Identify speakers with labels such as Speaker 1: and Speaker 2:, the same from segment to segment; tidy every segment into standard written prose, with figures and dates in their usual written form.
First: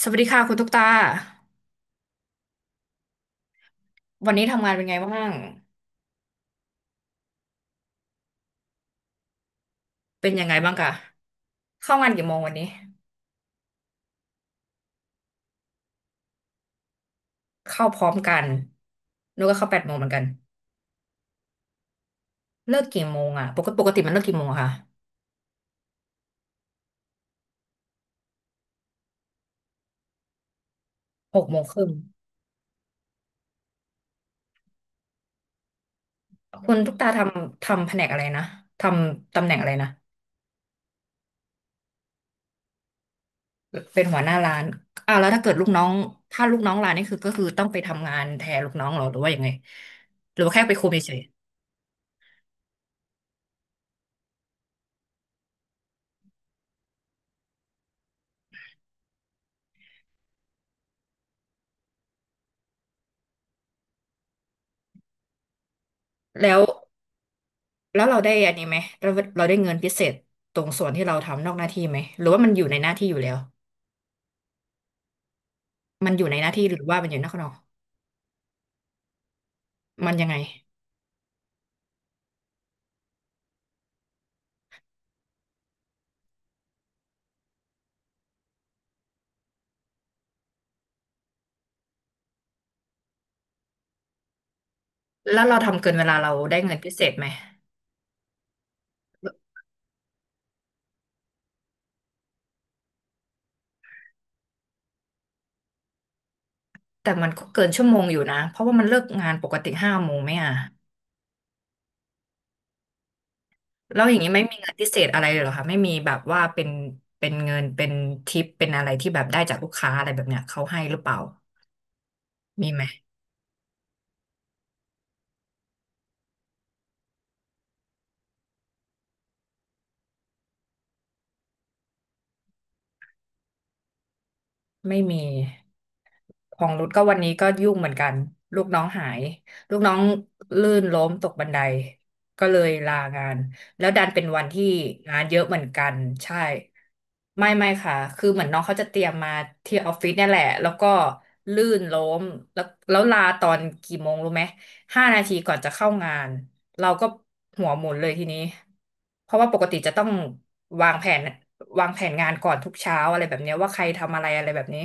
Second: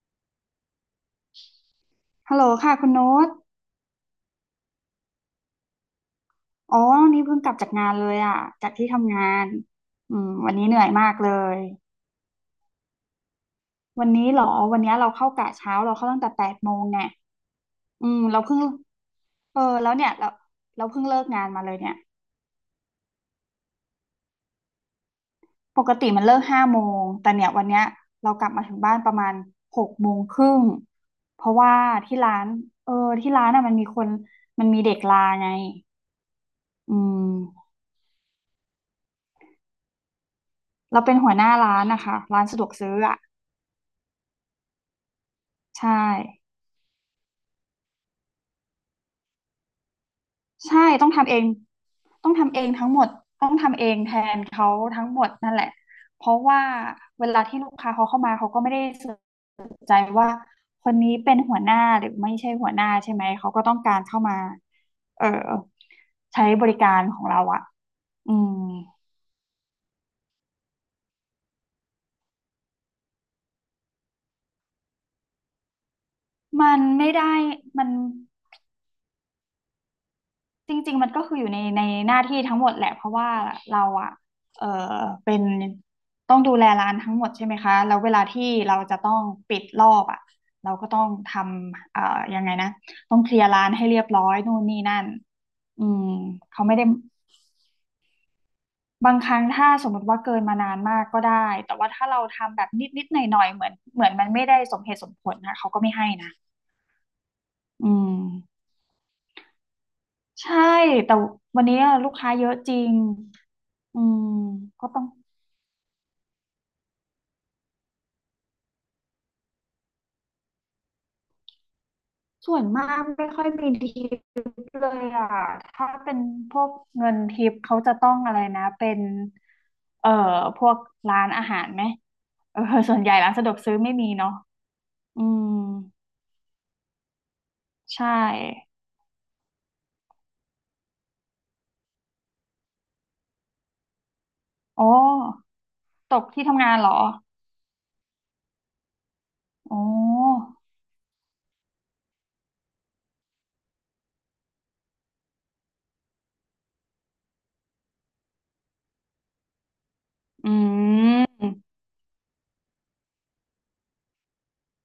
Speaker 1: สวัสดีค่ะคุณตุ๊กตา
Speaker 2: ฮัลโหลค่ะคุณโน้ต
Speaker 1: วันนี้ทำงานเป็นไงบ้าง
Speaker 2: อ๋อวันนี้เพิ่งกลับจากงานเลยอ่ะจากที่ทำงาน อืม
Speaker 1: เป็นยัง
Speaker 2: วั
Speaker 1: ไง
Speaker 2: นนี้
Speaker 1: บ้า
Speaker 2: เห
Speaker 1: ง
Speaker 2: นื่อ
Speaker 1: คะ
Speaker 2: ยมากเลย
Speaker 1: เข้างานกี่โมงวันนี้
Speaker 2: วันนี้เหรอวันนี้เราเข้ากะเช้าเราเข้าตั้งแต่แปดโมงเนี่ย
Speaker 1: เข้าพ
Speaker 2: อื
Speaker 1: ร้อม
Speaker 2: ม
Speaker 1: กั
Speaker 2: เรา
Speaker 1: น
Speaker 2: เพิ่ง
Speaker 1: หนูก็
Speaker 2: เออ
Speaker 1: เข้าแปด
Speaker 2: แล้
Speaker 1: โม
Speaker 2: ว
Speaker 1: งเหมื
Speaker 2: เนี่
Speaker 1: อ
Speaker 2: ย
Speaker 1: นกัน
Speaker 2: เราเพิ่งเลิกงานมาเลยเนี่ย
Speaker 1: เลิกกี่โมงอ่ะปกติมันเลิกกี่โมงอะคะ
Speaker 2: ปกติมันเลิกห้าโมงแต่เนี่ยวันเนี้ยเรากลับมาถึงบ้านประมาณหกโมงครึ่ง
Speaker 1: ห
Speaker 2: เพ
Speaker 1: ก
Speaker 2: ราะ
Speaker 1: โมง
Speaker 2: ว่า
Speaker 1: ครึ่ง
Speaker 2: ที่ร้าน เออที่ร้านอ่ะมันมีเด็กลาไง
Speaker 1: คุณตุ๊
Speaker 2: อื
Speaker 1: กตาทำ
Speaker 2: ม
Speaker 1: ทำแผนกอะไรนะทำตำแหน่งอะไรนะ
Speaker 2: เราเป็นหัวหน้าร้านนะคะร้านสะดวกซื้ออ่ะ
Speaker 1: เป็นหัวหน้าร้านอ้าวแล้ว
Speaker 2: ใช่
Speaker 1: ถ้าลูกน้องร้านนี่คือก็คือต้องไปทำงานแทนลูกน้องเหรอหรือว่ายังไงหรือว่าแค่ไป
Speaker 2: ใช่
Speaker 1: คุม
Speaker 2: ต้อ
Speaker 1: เฉ
Speaker 2: ง
Speaker 1: ย
Speaker 2: ทำเองต้องทำเองทั้งหมดต้องทำเองแทนเขาทั้งหมดนั่นแหละเพราะว่าเวลาที่ลูกค้าเขาเข้ามาเขาก็ไม่ได้สนใจว่าคนนี้เป็นหัวหน้าหรือไม่ใช่หัวหน้าใช่ไหมเขาก็ต้องการเข้ามาเออ
Speaker 1: ๆ
Speaker 2: ใช้
Speaker 1: แล้ว
Speaker 2: บริการของเราอะ
Speaker 1: แล้วเราได้
Speaker 2: อื
Speaker 1: อัน
Speaker 2: ม
Speaker 1: นี้ไหมเราได้เงินพิเศษตรงส่วนที่เราทำนอกหน้าที่ไหมหรือว่ามันอยู่ในหน้าที่อยู่แล้วมันอยู่ในหน้าที่ห
Speaker 2: มั
Speaker 1: รื
Speaker 2: น
Speaker 1: อว่ามั
Speaker 2: ไม่
Speaker 1: นอยู่นอ
Speaker 2: ได้
Speaker 1: กนอก
Speaker 2: มัน
Speaker 1: มันยังไง
Speaker 2: จริงๆมันก็คืออยู่ในในหน้าที่ทั้งหมดแหละเพราะว่าเราอะเออเป็นต้องดูแลร้านทั้งหมดใช่ไหมคะแล้วเวลาที่เราจะต้องปิดรอบอะเราก็ต้องทำยังไงนะต้องเคลียร์ร้านให้เรียบร้อยนู่นนี่นั่น
Speaker 1: แล้วเราทำ
Speaker 2: อื
Speaker 1: เกิน
Speaker 2: ม
Speaker 1: เวลาเราได้
Speaker 2: เขาไม่
Speaker 1: เงิน
Speaker 2: ได้
Speaker 1: พิเศษไหม
Speaker 2: บางครั้งถ้าสมมติว่าเกินมานานมากก็ได้แต่ว่าถ้าเราทำแบบนิดๆหน่อยๆเหมือนมันไม่ได้สมเหตุสมผลนะเขาก็ไม่ให้นะ
Speaker 1: แต่มันก็เกินชั่
Speaker 2: อื
Speaker 1: วโมง
Speaker 2: ม
Speaker 1: อยู่นะเพราะว่ามันเลิกงานปกติ5 โมงไหมอ่ะ
Speaker 2: ใช่แต่วันนี้ลูกค้าเยอะจริงอื
Speaker 1: แล้วอย่า
Speaker 2: ม
Speaker 1: งนี้ไม่มีเงินพิ
Speaker 2: ก็
Speaker 1: เศ
Speaker 2: ต้อง
Speaker 1: ษอะไรเลยเหรอคะไม่มีแบบว่าเป็นเงินเป็นทิปเป็นอะไรที่แบบได้จากลูกค้าอะไรแบบเนี้ยเขาให้หรือเปล่า
Speaker 2: ส่วน
Speaker 1: มีไหม
Speaker 2: มากไม่ค่อยมีทิปเลยอ่ะถ้าเป็นพวกเงินทิปเขาจะต้องอะไรนะ เป็น เอ่อ พวกร้านอาหารไหมเออส่วนใหญ่ร้านสะดวกซื้อไม่มีเนาะ
Speaker 1: ไม่
Speaker 2: อื
Speaker 1: มี
Speaker 2: ม
Speaker 1: ของรุดก็วันนี้ก็ยุ่งเหมือนกั
Speaker 2: ใช่
Speaker 1: น ลูกน้องหายลูกน้องลื่นล้มตกบันไดก็เลยลางาน แล้วดันเป็นวันที่
Speaker 2: โอ้
Speaker 1: งานเยอะเหมือนกัน
Speaker 2: ตก
Speaker 1: ใช่
Speaker 2: ที่ทำงานเหรอ
Speaker 1: ไม่ไม่ค่ะคือเหมือนน้องเขาจะเตรียมมาที่
Speaker 2: โอ้
Speaker 1: ออฟฟิศเนี่ยแหละแล้วก็ลื่นล้มแล้วแล้วลาตอนกี่โมงรู้ไหม 5 นาทีก่อนจะเข้างานเราก็หัวหมุนเลยทีนี้เพราะว่าปกติจะต้อง
Speaker 2: อื
Speaker 1: วางแผน
Speaker 2: ม
Speaker 1: วางแผนงานก่อนทุกเช้าอะไรแบบเนี้ยว่าใครทำอะไรอะไรแบบนี้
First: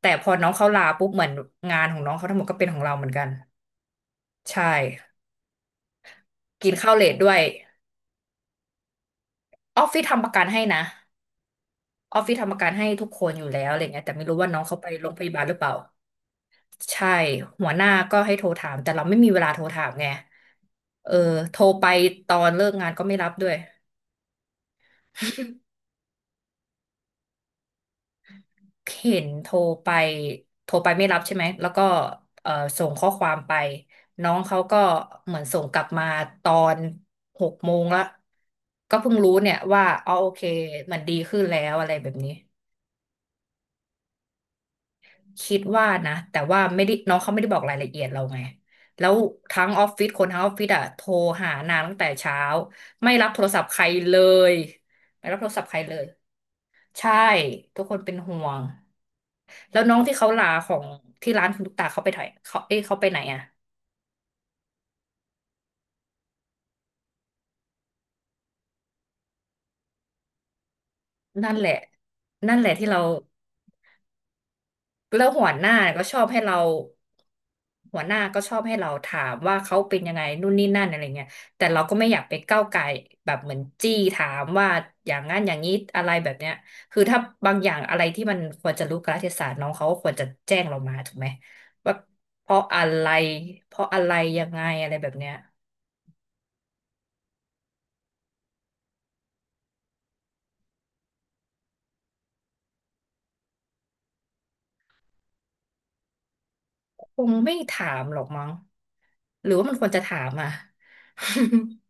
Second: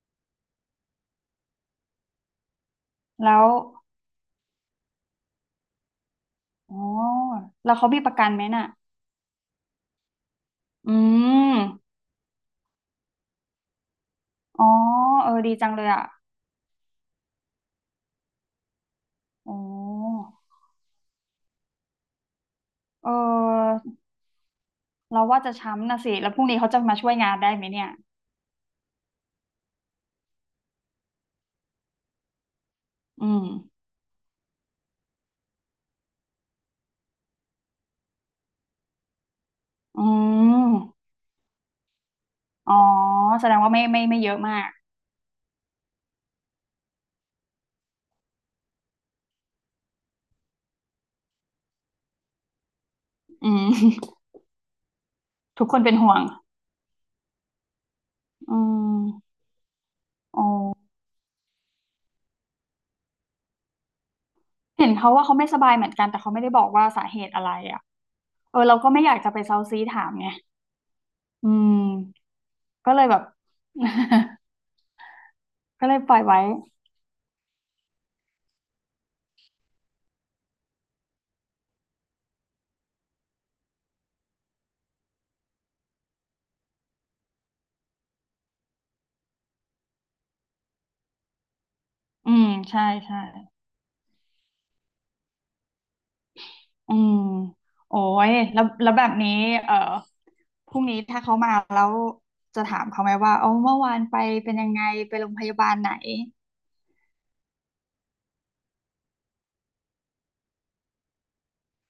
Speaker 1: แต่พอน้องเขาลาปุ๊บเหมือนงานของน้องเขาทั้งหมดก็เป็นของเราเหมือนกัน
Speaker 2: แล้ว
Speaker 1: ใช่กิน
Speaker 2: โอ้
Speaker 1: ข้าวเลทด้วย
Speaker 2: แล้วเขามีประกันไหมน่ะ
Speaker 1: ออฟฟิศทำประกันให้นะ
Speaker 2: อืม
Speaker 1: ออฟฟิศทำประกันให้ทุกคนอยู่แล้วอะไรเงี้ยแต่ไม่รู้ว่าน้อง
Speaker 2: อ๋อ
Speaker 1: เขาไปโรงพ
Speaker 2: เออ
Speaker 1: ยาบาลห
Speaker 2: ดี
Speaker 1: รือเป
Speaker 2: จั
Speaker 1: ล่า
Speaker 2: งเลยอ่ะ
Speaker 1: ใช่หัวหน้าก็ให้โทรถามแต่เราไม่มีเวลาโท
Speaker 2: โอ้
Speaker 1: รถามไงเออโทรไปตอนเลิกงานก็
Speaker 2: เอ
Speaker 1: ไม่รับด้วย
Speaker 2: อ เราว่าจะ ช้ำนะสิแล้วพรุ่งนี้เขาจะมาช่วยงานได้ไหมเนี่ย
Speaker 1: เห็นโทรไปไม่รับใช่ไหม แล้วก็เอ่อส่งข้อค
Speaker 2: อื
Speaker 1: วาม
Speaker 2: ม
Speaker 1: ไปน้องเขาก็เหมือนส่งกลับมาตอนหกโมงละก็เพิ่งรู้เนี่ยว่า
Speaker 2: อื
Speaker 1: อ๋อโอเค
Speaker 2: ม
Speaker 1: มันดีขึ้นแล้วอะไรแบบนี้
Speaker 2: อ๋อแสดงว่าไม่ไม่ไม่เยอะมาก
Speaker 1: คิดว่านะแต่ว่าไม่ได้น้องเขาไม่ได้บอกรายละเอียดเราไงแล้วทั้งออฟฟิศคนทั้งออฟฟิศอะโทรหานางตั้งแต่เช้าไม่รับโท
Speaker 2: อื
Speaker 1: รศัพ
Speaker 2: ม
Speaker 1: ท์ใครเลยไม่รับโทร ศัพ
Speaker 2: ทุก
Speaker 1: ท์ใค
Speaker 2: ค
Speaker 1: ร
Speaker 2: น
Speaker 1: เล
Speaker 2: เป็น
Speaker 1: ย
Speaker 2: ห่วง
Speaker 1: ใช่ทุกคนเป็นห่ว
Speaker 2: อื
Speaker 1: ง
Speaker 2: ม
Speaker 1: แล้วน้องที่เขา
Speaker 2: อ๋
Speaker 1: ลาข
Speaker 2: อ
Speaker 1: องที่ร้านคุณตุ๊กตาเขาไปถ่ยเขาเอ้ยเขาไปไหนอะ
Speaker 2: เห็นเขาว่าเขาไม่สบายเหมือนกันแต่เขาไม่ได้บอกว่าสาเหตุอะไรอ่ะเออเราก็ไม่อยากจะไปเซาซีถามไงอื
Speaker 1: นั่นแหละ
Speaker 2: ม
Speaker 1: นั่นแหละที่
Speaker 2: ก็
Speaker 1: เรา
Speaker 2: เลยแบบ
Speaker 1: แล้วหัวหน้า
Speaker 2: ก็เล
Speaker 1: ก็
Speaker 2: ยป
Speaker 1: ช
Speaker 2: ล่อ
Speaker 1: อ
Speaker 2: ย
Speaker 1: บให้
Speaker 2: ไว้
Speaker 1: เราหัวหน้าก็ชอบให้เราถามว่าเขาเป็นยังไงนู่นนี่นั่นอะไรเงี้ยแต่เราก็ไม่อยากไปก้าวไก่ายแบบเหมือนจี้ถามว่าอย่างนั้นอย่างนี้อะไรแบบเนี้ยคือถ้าบางอย่างอะไรที่มันควรจะรู้กาลเทศะน้องเขาก็ควรจะแจ้งเรามาถูกไหมว่า
Speaker 2: อื
Speaker 1: เพ
Speaker 2: ม
Speaker 1: ราะอะ
Speaker 2: ใช่
Speaker 1: ไร
Speaker 2: ใช่
Speaker 1: เพราะอะไรยังไงอะไรแบบเนี้ย
Speaker 2: อืมโอ้ยแล้วแล้วแบบนี้เออพรุ่งนี้ถ้าเขามาแล้วจะถามเขาไหมว่าเอาเมื่อวานไปเป็นยังไงไปโรงพยาบาลไหน
Speaker 1: คงไม่ถามหรอกมั้งหรือว่ามันควรจะถามอ่ะ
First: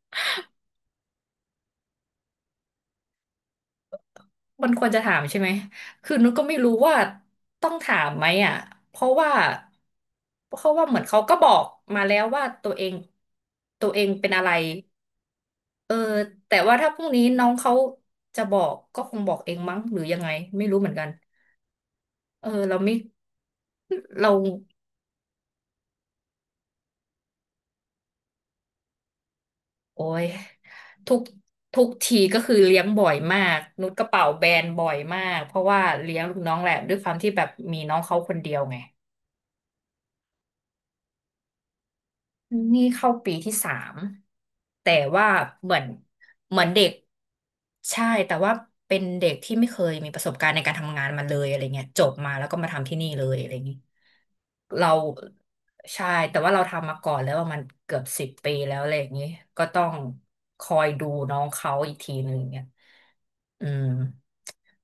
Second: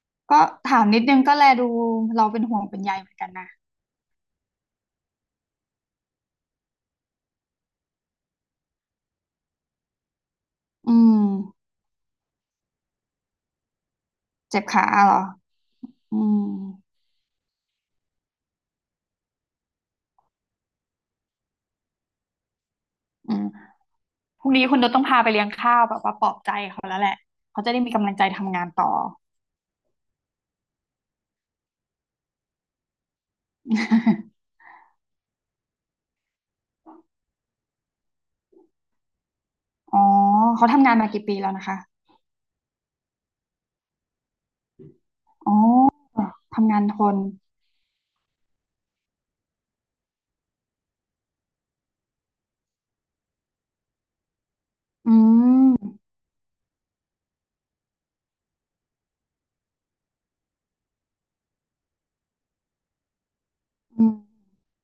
Speaker 2: ก็ถามนิดนึงก็แลดูเราเป็นห่วงเป็นใยเหมือนกันนะ
Speaker 1: มันควรจะถามใช่ไหมคือนุชก็ไม่รู้ว่าต้องถามไหมอ่ะเพราะว่าเพราะว่า
Speaker 2: อื
Speaker 1: เหมือนเขา
Speaker 2: ม
Speaker 1: ก็บอกมาแล้วว่าตัวเองเป็นอะไร
Speaker 2: เจ็บขาเหรอ
Speaker 1: เออ
Speaker 2: อืม
Speaker 1: แต่ว่าถ้าพรุ่งนี้น้องเขาจะบอกก็คงบอกเองมั้งหรือยังไงไม่รู้เหมือนกันเออเราไม่
Speaker 2: อืม
Speaker 1: เรา
Speaker 2: พรุ่งนี้คุณจะต้องพาไปเลี้ยงข้าวแบบว่าปลอบใจเขาแล้วแหละเขาจะได้มีกำลังใจทำงานต่อ
Speaker 1: โอ้ยทุกทุกทีก็คือเลี้ยงบ่อยมากนุชกระเป๋าแบ นบ่อยมากเพราะว่าเลี้ยงลูกน้องแหละด้วยความที่แบบมีน้องเขาคนเดียวไง
Speaker 2: อ๋อเขาทำงานมากี่ปีแล้วนะคะ
Speaker 1: นี่เข้าปีที่ 3แต่ว่า
Speaker 2: อ๋อ
Speaker 1: เหมือนเหมือน
Speaker 2: ทำงา
Speaker 1: เด็
Speaker 2: น
Speaker 1: ก
Speaker 2: ทน
Speaker 1: ใช่แต่ว่าเป็นเด็กที่ไม่เคยมีประสบการณ์ในการทำงานมาเลยอะไรเงี้ยจบมาแล้วก็มาทำที่นี่เลยอะไรอย่างงี้เรา
Speaker 2: อืม
Speaker 1: ใช่แต่ว่าเราทำมาก่อนแล้วว่ามันเกือบ10 ปีแล้วอะไรอย่างงี้ก็ต้องคอยดูน้องเขาอีกทีหนึ่งเนี่ย อืม
Speaker 2: อืม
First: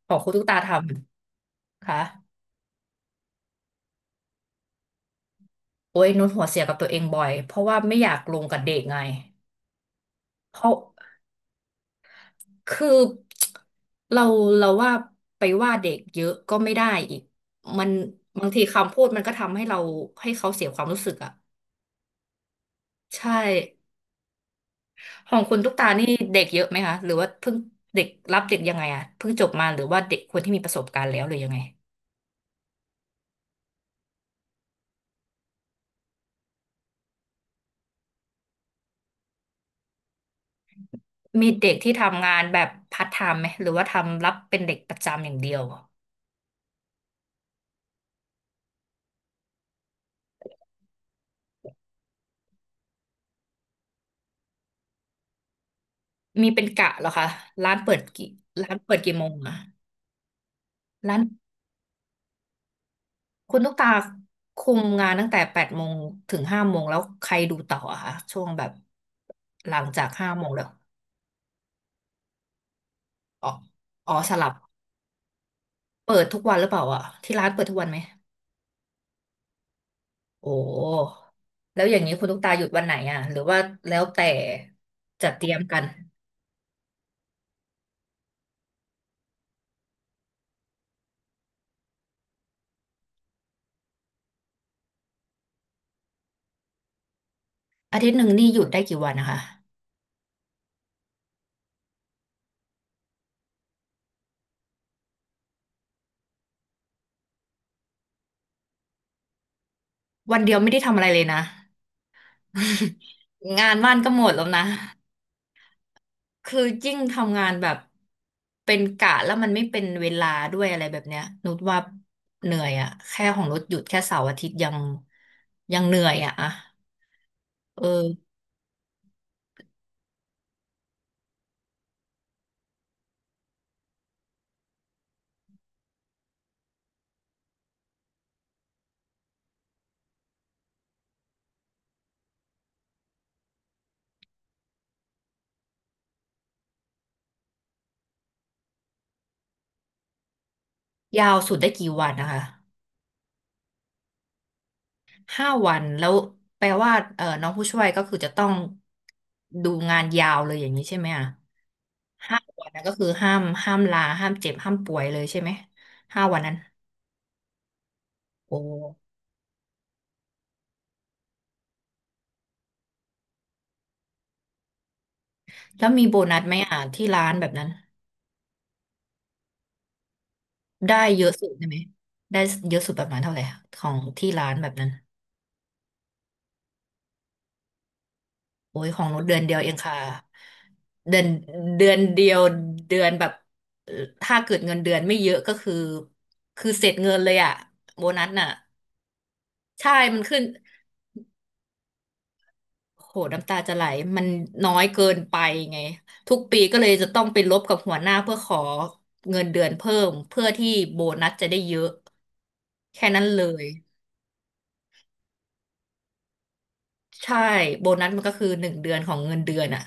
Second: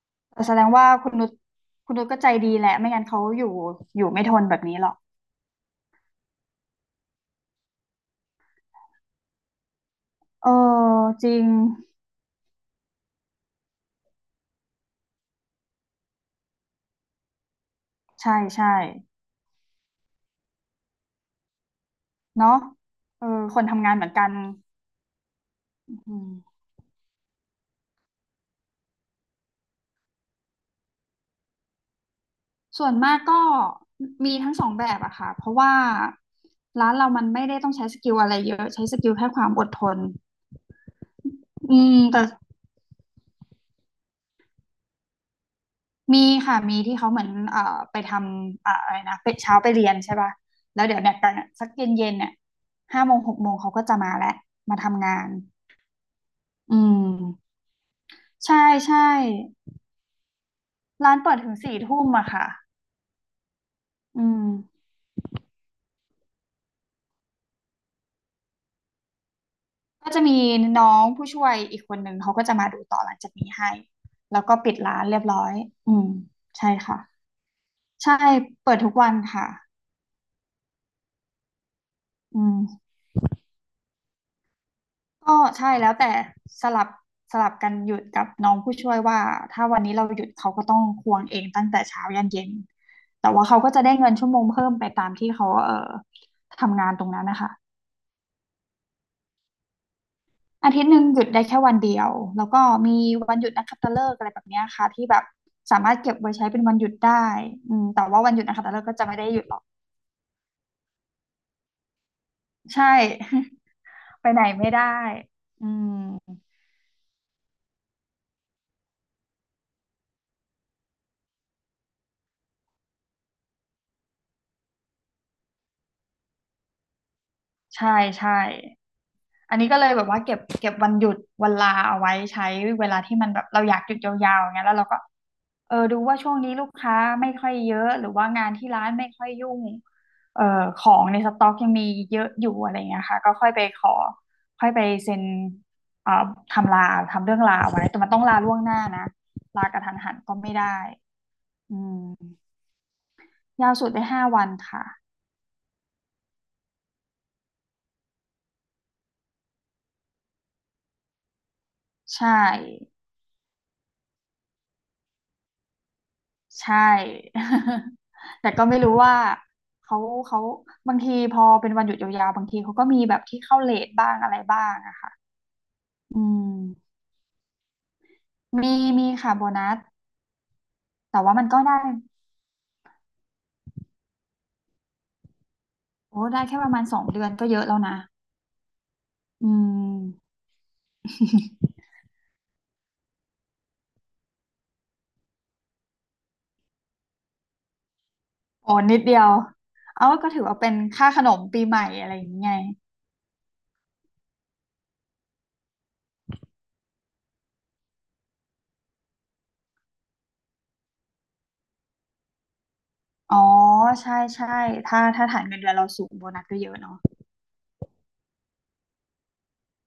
Speaker 1: ของคุณตุ๊ก
Speaker 2: แส
Speaker 1: ตา
Speaker 2: ด
Speaker 1: ท
Speaker 2: งว่าคุณนุช
Speaker 1: ำ
Speaker 2: คุณ
Speaker 1: ค่ะ
Speaker 2: นุชก็ใจดีแหละไม่งั้นเขาอยู่อยู่ไม่ทนแบบนี้หรอก
Speaker 1: โอ้ยนุชหัวเสียกับตัวเองบ่อยเพราะว่าไม่อยากลงกับเด็กไง
Speaker 2: เออ
Speaker 1: เพราะ
Speaker 2: จริง
Speaker 1: คือเราเราว่าไปว่าเด็กเยอะก็ไม่ได้อีกมัน
Speaker 2: ใช่
Speaker 1: บางที
Speaker 2: ใช่
Speaker 1: คำพูดมันก็ทำให้เราให้เขาเสียความรู้สึกอ่ะ
Speaker 2: เนาะเออ
Speaker 1: ใช่
Speaker 2: คนทำงานเหมือนกัน
Speaker 1: ของคุณตุ๊กตา
Speaker 2: อื
Speaker 1: นี่เด็กเย
Speaker 2: ม
Speaker 1: อะไหมคะหรือว่าเพิ่งเด็กรับเด็กยังไงอ่ะเพิ่งจบมาหรือว่าเด็กคนที่มีประสบการณ์แล้วหรือยังไง
Speaker 2: ส่วนมากก็มีทั้งสองแบบอะค่ะเพราะว่าร้านเรามันไม่ได้ต้องใช้สกิลอะไรเยอะใช้สกิลแค่ความอดทน
Speaker 1: มีเด็
Speaker 2: อื
Speaker 1: กที่
Speaker 2: มแต่
Speaker 1: ทำงานแบบพาร์ทไทม์ไหมหรือว่าทำรับเป็นเด็กประจำอย่างเดียว
Speaker 2: มีค่ะมีที่เขาเหมือนไปทำอะอะไรนะไปเช้าไปเรียนใช่ป่ะแล้วเดี๋ยวเนี่ยตอนสักเย็นเย็นเนี่ยห้าโมงหกโมงเขาก็จะมาแล้วมาทำงาน
Speaker 1: มีเป็น
Speaker 2: อื
Speaker 1: กะเหรอคะ
Speaker 2: ม
Speaker 1: ร้านเปิดกี่
Speaker 2: ใช่
Speaker 1: ร้านเปิด
Speaker 2: ใช่
Speaker 1: กี่โมงอะ
Speaker 2: ร้า
Speaker 1: ร้า
Speaker 2: น
Speaker 1: น
Speaker 2: เปิดถึงสี่ทุ่มอะค่ะ
Speaker 1: คุณตุ๊กตา
Speaker 2: อืม
Speaker 1: คุมงานตั้งแต่แปดโมงถึงห้าโมงแล้วใครดูต่ออะคะช่วงแบบหลังจาก
Speaker 2: ก็จะ
Speaker 1: ห้า
Speaker 2: มี
Speaker 1: โมงแล้ว
Speaker 2: น้องผู้ช่วยอีกคนหนึ่งเขาก็จะมาดูต่อหลังจาก
Speaker 1: อ๋อ
Speaker 2: นี้ให้
Speaker 1: อ๋อส
Speaker 2: แล้ว
Speaker 1: ลับ
Speaker 2: ก็ปิดร้านเรียบร้อยอืม
Speaker 1: เปิดทุกวันหรื
Speaker 2: ใช่
Speaker 1: อเปล่า
Speaker 2: ค่ะ
Speaker 1: อะที่ร้านเปิดทุกวันไหม
Speaker 2: ใช่เปิดทุกวันค่ะ
Speaker 1: โอ้แล้วอย่างนี้คุณตุ๊
Speaker 2: อื
Speaker 1: กตาหยุดวัน
Speaker 2: ม
Speaker 1: ไหนอะหรือว่าแล้วแต่จัด
Speaker 2: ก็
Speaker 1: เตรียม
Speaker 2: ใช่
Speaker 1: กัน
Speaker 2: แล้วแต่สลับสลับกันหยุดกับน้องผู้ช่วยว่าถ้าวันนี้เราหยุดเขาก็ต้องควงเองตั้งแต่เช้ายันเย็นแต่ว่าเขาก็จะได้เงินชั่วโมงเพิ่มไปตามที่เขาทำงานตรงนั้นนะคะ
Speaker 1: อาทิตย์หนึ่งนี่หยุดได้กี่วันนะคะ
Speaker 2: อาทิตย์หนึ่งหยุดได้แค่วันเดียวแล้วก็มีวันหยุดนักขัตฤกษ์อะไรแบบเนี้ยค่ะที่แบบสามารถเก็บไว้ใช้เป็นวันหยุดได้อืมแต่ว่าวันหยุดนักขัตฤกษ์ก็จะไม่ได้หยุดหรอก
Speaker 1: วันเดียวไม่ได้ทำอะไรเลยนะ
Speaker 2: ใช่
Speaker 1: งานบ้านก็ หม
Speaker 2: ไป
Speaker 1: ด
Speaker 2: ไหน
Speaker 1: แล้วนะ
Speaker 2: ไม่ได้อืม
Speaker 1: คือยิ่งทำงานแบบเป็นกะแล้วมันไม่เป็นเวลาด้วยอะไรแบบเนี้ยนุชว่าเหนื่อยอะแค่ของนุชหยุดแค่เสาร์อาทิตย์ยังยังเหนื่อยอะอะเอ
Speaker 2: ใช่
Speaker 1: อ
Speaker 2: ใช่อันนี้ก็เลยแบบว่าเก็บวันหยุดวันลาเอาไว้ใช้เวลาที่มันแบบเราอยากหยุดยาวๆอย่างเงี้ยแล้วเราก็ เออดูว่าช่วงนี้ลูกค้าไม่ค่อยเยอะหรือว่างานที่ร้านไม่ค่อยยุ่งเอ่อของในสต็อกยังมีเยอะอยู่อะไรเงี้ยค่ะก็ค่อยไปขอค่อยไปเซ็นเอ่อทำลาทำเรื่องลาไว้แต่มันต้องลาล่วงหน้านะลากระทันหันก็ไม่ได้
Speaker 1: ยาวสุดได้
Speaker 2: อื
Speaker 1: กี่วันนะคะ
Speaker 2: มยาวสุดได้5 วันค่ะ
Speaker 1: ห้าวันแล้วแปลว่าเออน้องผู้ช่วยก็คือจะต้องดูงานยาวเลยอย่างนี้ใช่ไหมอะ
Speaker 2: ใช่
Speaker 1: ห้าวันนั้นก็คือห้ามห้ามลาห้ามเจ็บห้ามป่วยเลยใช่ไหมห้าวันนั้น
Speaker 2: ใช่ แต่
Speaker 1: โอ้
Speaker 2: ก็ไม่รู้ว่าเขาเขาบางทีพอเป็นวันหยุดยาวๆบางทีเขาก็มีแบบที่เข้าเลทบ้างอะไรบ้างอะค่ะ
Speaker 1: แล้วมีโบ
Speaker 2: อื
Speaker 1: นัสไหมอะ
Speaker 2: ม
Speaker 1: ที่ร้านแบบนั้น
Speaker 2: มีค่ะโบนัส
Speaker 1: ได้
Speaker 2: แต่
Speaker 1: เยอะ
Speaker 2: ว่ามั
Speaker 1: สุ
Speaker 2: น
Speaker 1: ด
Speaker 2: ก็
Speaker 1: ได้ไห
Speaker 2: ได้
Speaker 1: มได้เยอะสุดประมาณเท่าไหร่อะของที่ร้านแบบนั้น
Speaker 2: โอ้ได้แค่ประมาณ2 เดือนก็เยอะแล้วนะ
Speaker 1: โอ้ยของนุชเดือน
Speaker 2: อื
Speaker 1: เดียวเองค่ะ
Speaker 2: ม
Speaker 1: เดือนเดือนเดียวเดือนแบบเอ่อถ้าเกิดเงินเดือนไม่เยอะก็คือคือเสร็จเงินเลยอะโบนัสน่ะ
Speaker 2: โอ้นิดเดียว
Speaker 1: ใช่
Speaker 2: เอา
Speaker 1: มัน
Speaker 2: ก็
Speaker 1: ขึ้
Speaker 2: ถื
Speaker 1: น
Speaker 2: อว่าเป็นค่าขนมปีใหม่อะไรอย่างเงี้ย
Speaker 1: โหน้ำตาจะไหลมันน้อยเกินไปไงทุกปีก็เลยจะต้องไปลบกับหัวหน้าเพื่อขอเงินเดือนเพิ่มเพื่อที่โบนัสจะได้เยอะแค่นั้นเล
Speaker 2: อ๋อ
Speaker 1: ย
Speaker 2: ใช่ใช่ถ้าถ้าฐานเงินเดือนเราสูงโบนัสก็เยอะเนาะ
Speaker 1: ใช่โบนัสมันก็คือหนึ่งเดือนของเงินเดือนอะ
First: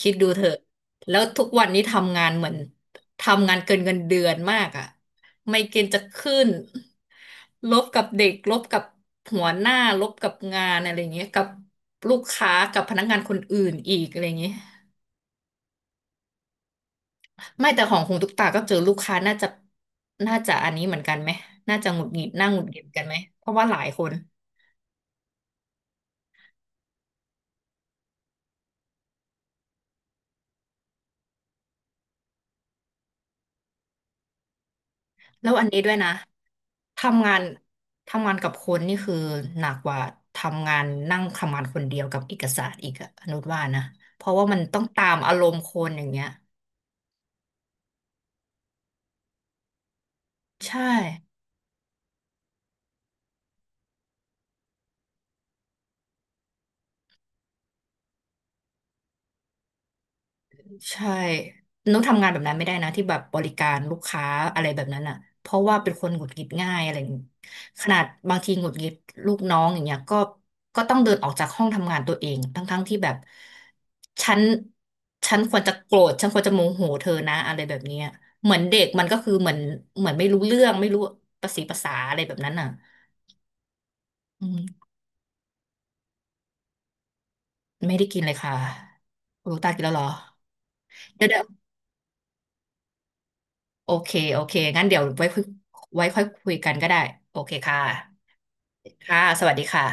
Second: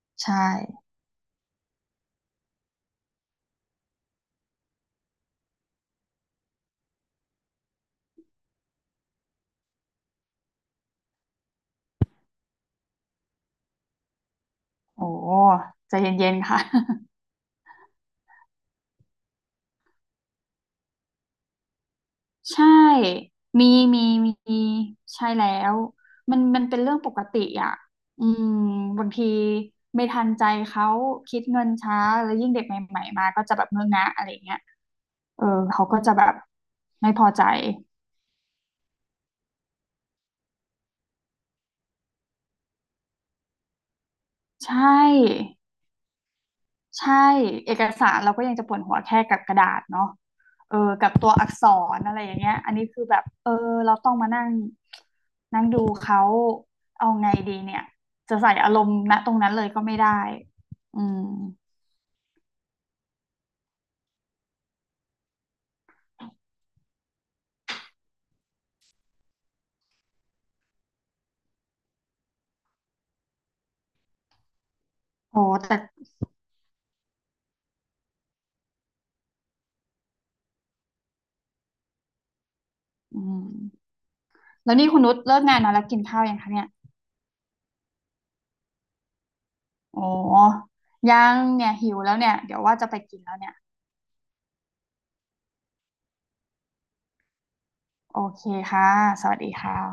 Speaker 1: คิดดู
Speaker 2: ใช่
Speaker 1: เถอะแล้วทุกวันนี้ทำงานเหมือนทำงานเกินเงินเดือนมากอ่ะไมเกรนจะขึ้นลบกับเด็กลบกับหัวหน้าลบกับงานอะไรอย่างเงี้ยกับลูกค้ากับพนักงานคนอื่นอีกอะไรอย่างเงี้ย
Speaker 2: โอ้ใจเย็นๆค่ะ
Speaker 1: ไม่แต่ของคุณตุกตาก็เจอลูกค้าน่าจะน่าจะอันนี้เหมือนกันไหมน่าจะหงุดหงิดน่า หงุ
Speaker 2: ใช่
Speaker 1: ดหงิดกันไหมเพราะว่า
Speaker 2: มี
Speaker 1: หลายค
Speaker 2: มี
Speaker 1: น
Speaker 2: มีใช่แล้วมันมันเป็นเรื่องปกติอ่ะอืมบางทีไม่ทันใจเขาคิดเงินช้าแล้วยิ่งเด็กใหม่ๆมาก็จะแบบเงอะงะอะไรเงี้ย เออ
Speaker 1: แล้วอันนี้
Speaker 2: เขา
Speaker 1: ด้วย
Speaker 2: ก็
Speaker 1: นะ
Speaker 2: จะแบบไม่พ
Speaker 1: ทำ
Speaker 2: อ
Speaker 1: งาน
Speaker 2: ใจ
Speaker 1: ทำงานกับคนนี่คือหนักกว่าทำงานนั่งทำงานคนเดียวกับเอกสารอีกอะอนุชว่านะเพราะว่ามัน
Speaker 2: ใช
Speaker 1: ต้องตามอาร
Speaker 2: ่
Speaker 1: มณ์คนอย่างเงี้ย
Speaker 2: ใช่เอกสารเราก็ยังจะปวดหัวแค่กับกระดาษเนาะเอ
Speaker 1: ใช่
Speaker 2: อกับตัวอักษรอะไรอย่างเงี้ยอันนี้คือแบบเออเราต้องมานั่งนั่งดูเขาเอาไงดีเนี่ยจะใส่อารมณ์ณตรงนั้นเลยก็ไม่ได้อื
Speaker 1: ใช่
Speaker 2: ม
Speaker 1: นุ๊กทำงานแบบนั้นไม่ได้นะที่แบบบริการลูกค้าอะไรแบบนั้นอ่ะเพราะว่าเป็นคนหงุดหงิดง่ายอะไรอย่างงี้ขนาดบางทีหงุดหงิดลูกน้องอย่างเงี้ยก็ก็ต้องเดินออกจากห้องทำงานตัวเองทั้งๆที่แบบฉันฉั
Speaker 2: โห
Speaker 1: นควรจะ
Speaker 2: แต่
Speaker 1: โกรธฉันควรจะโมโหเธอนะอะไรแบบเนี้ยเหมือนเด็กมันก็คือเหมือนเหมือนไม่รู้เรื่องไม่รู้ประสีภาษาอะไรแบบนั้นอ่ะ
Speaker 2: อืม
Speaker 1: อื
Speaker 2: แล้ว
Speaker 1: ม
Speaker 2: นี่คุณนุชเลิกงานนอนแล้วกินข้าวยังคะเนี่ย
Speaker 1: ไม่ได้กินเลยค่ะลูกตากินแล้ว
Speaker 2: โอ
Speaker 1: เหรอ
Speaker 2: ้
Speaker 1: เดี๋
Speaker 2: ยัง
Speaker 1: ยว
Speaker 2: เนี่ยหิวแล้วเนี่ยเดี๋ยวว่าจะไปกินแล้วเนี่ย
Speaker 1: โอเค โอเค งั้นเดี๋ยวไว้คุยไว้ค่อยคุยกันก็ได้ โอเคค่ะ
Speaker 2: โอเคค่ะ
Speaker 1: ค่ะ
Speaker 2: สวัส
Speaker 1: ส
Speaker 2: ดี
Speaker 1: วัสดีค่ะ
Speaker 2: ค่ะ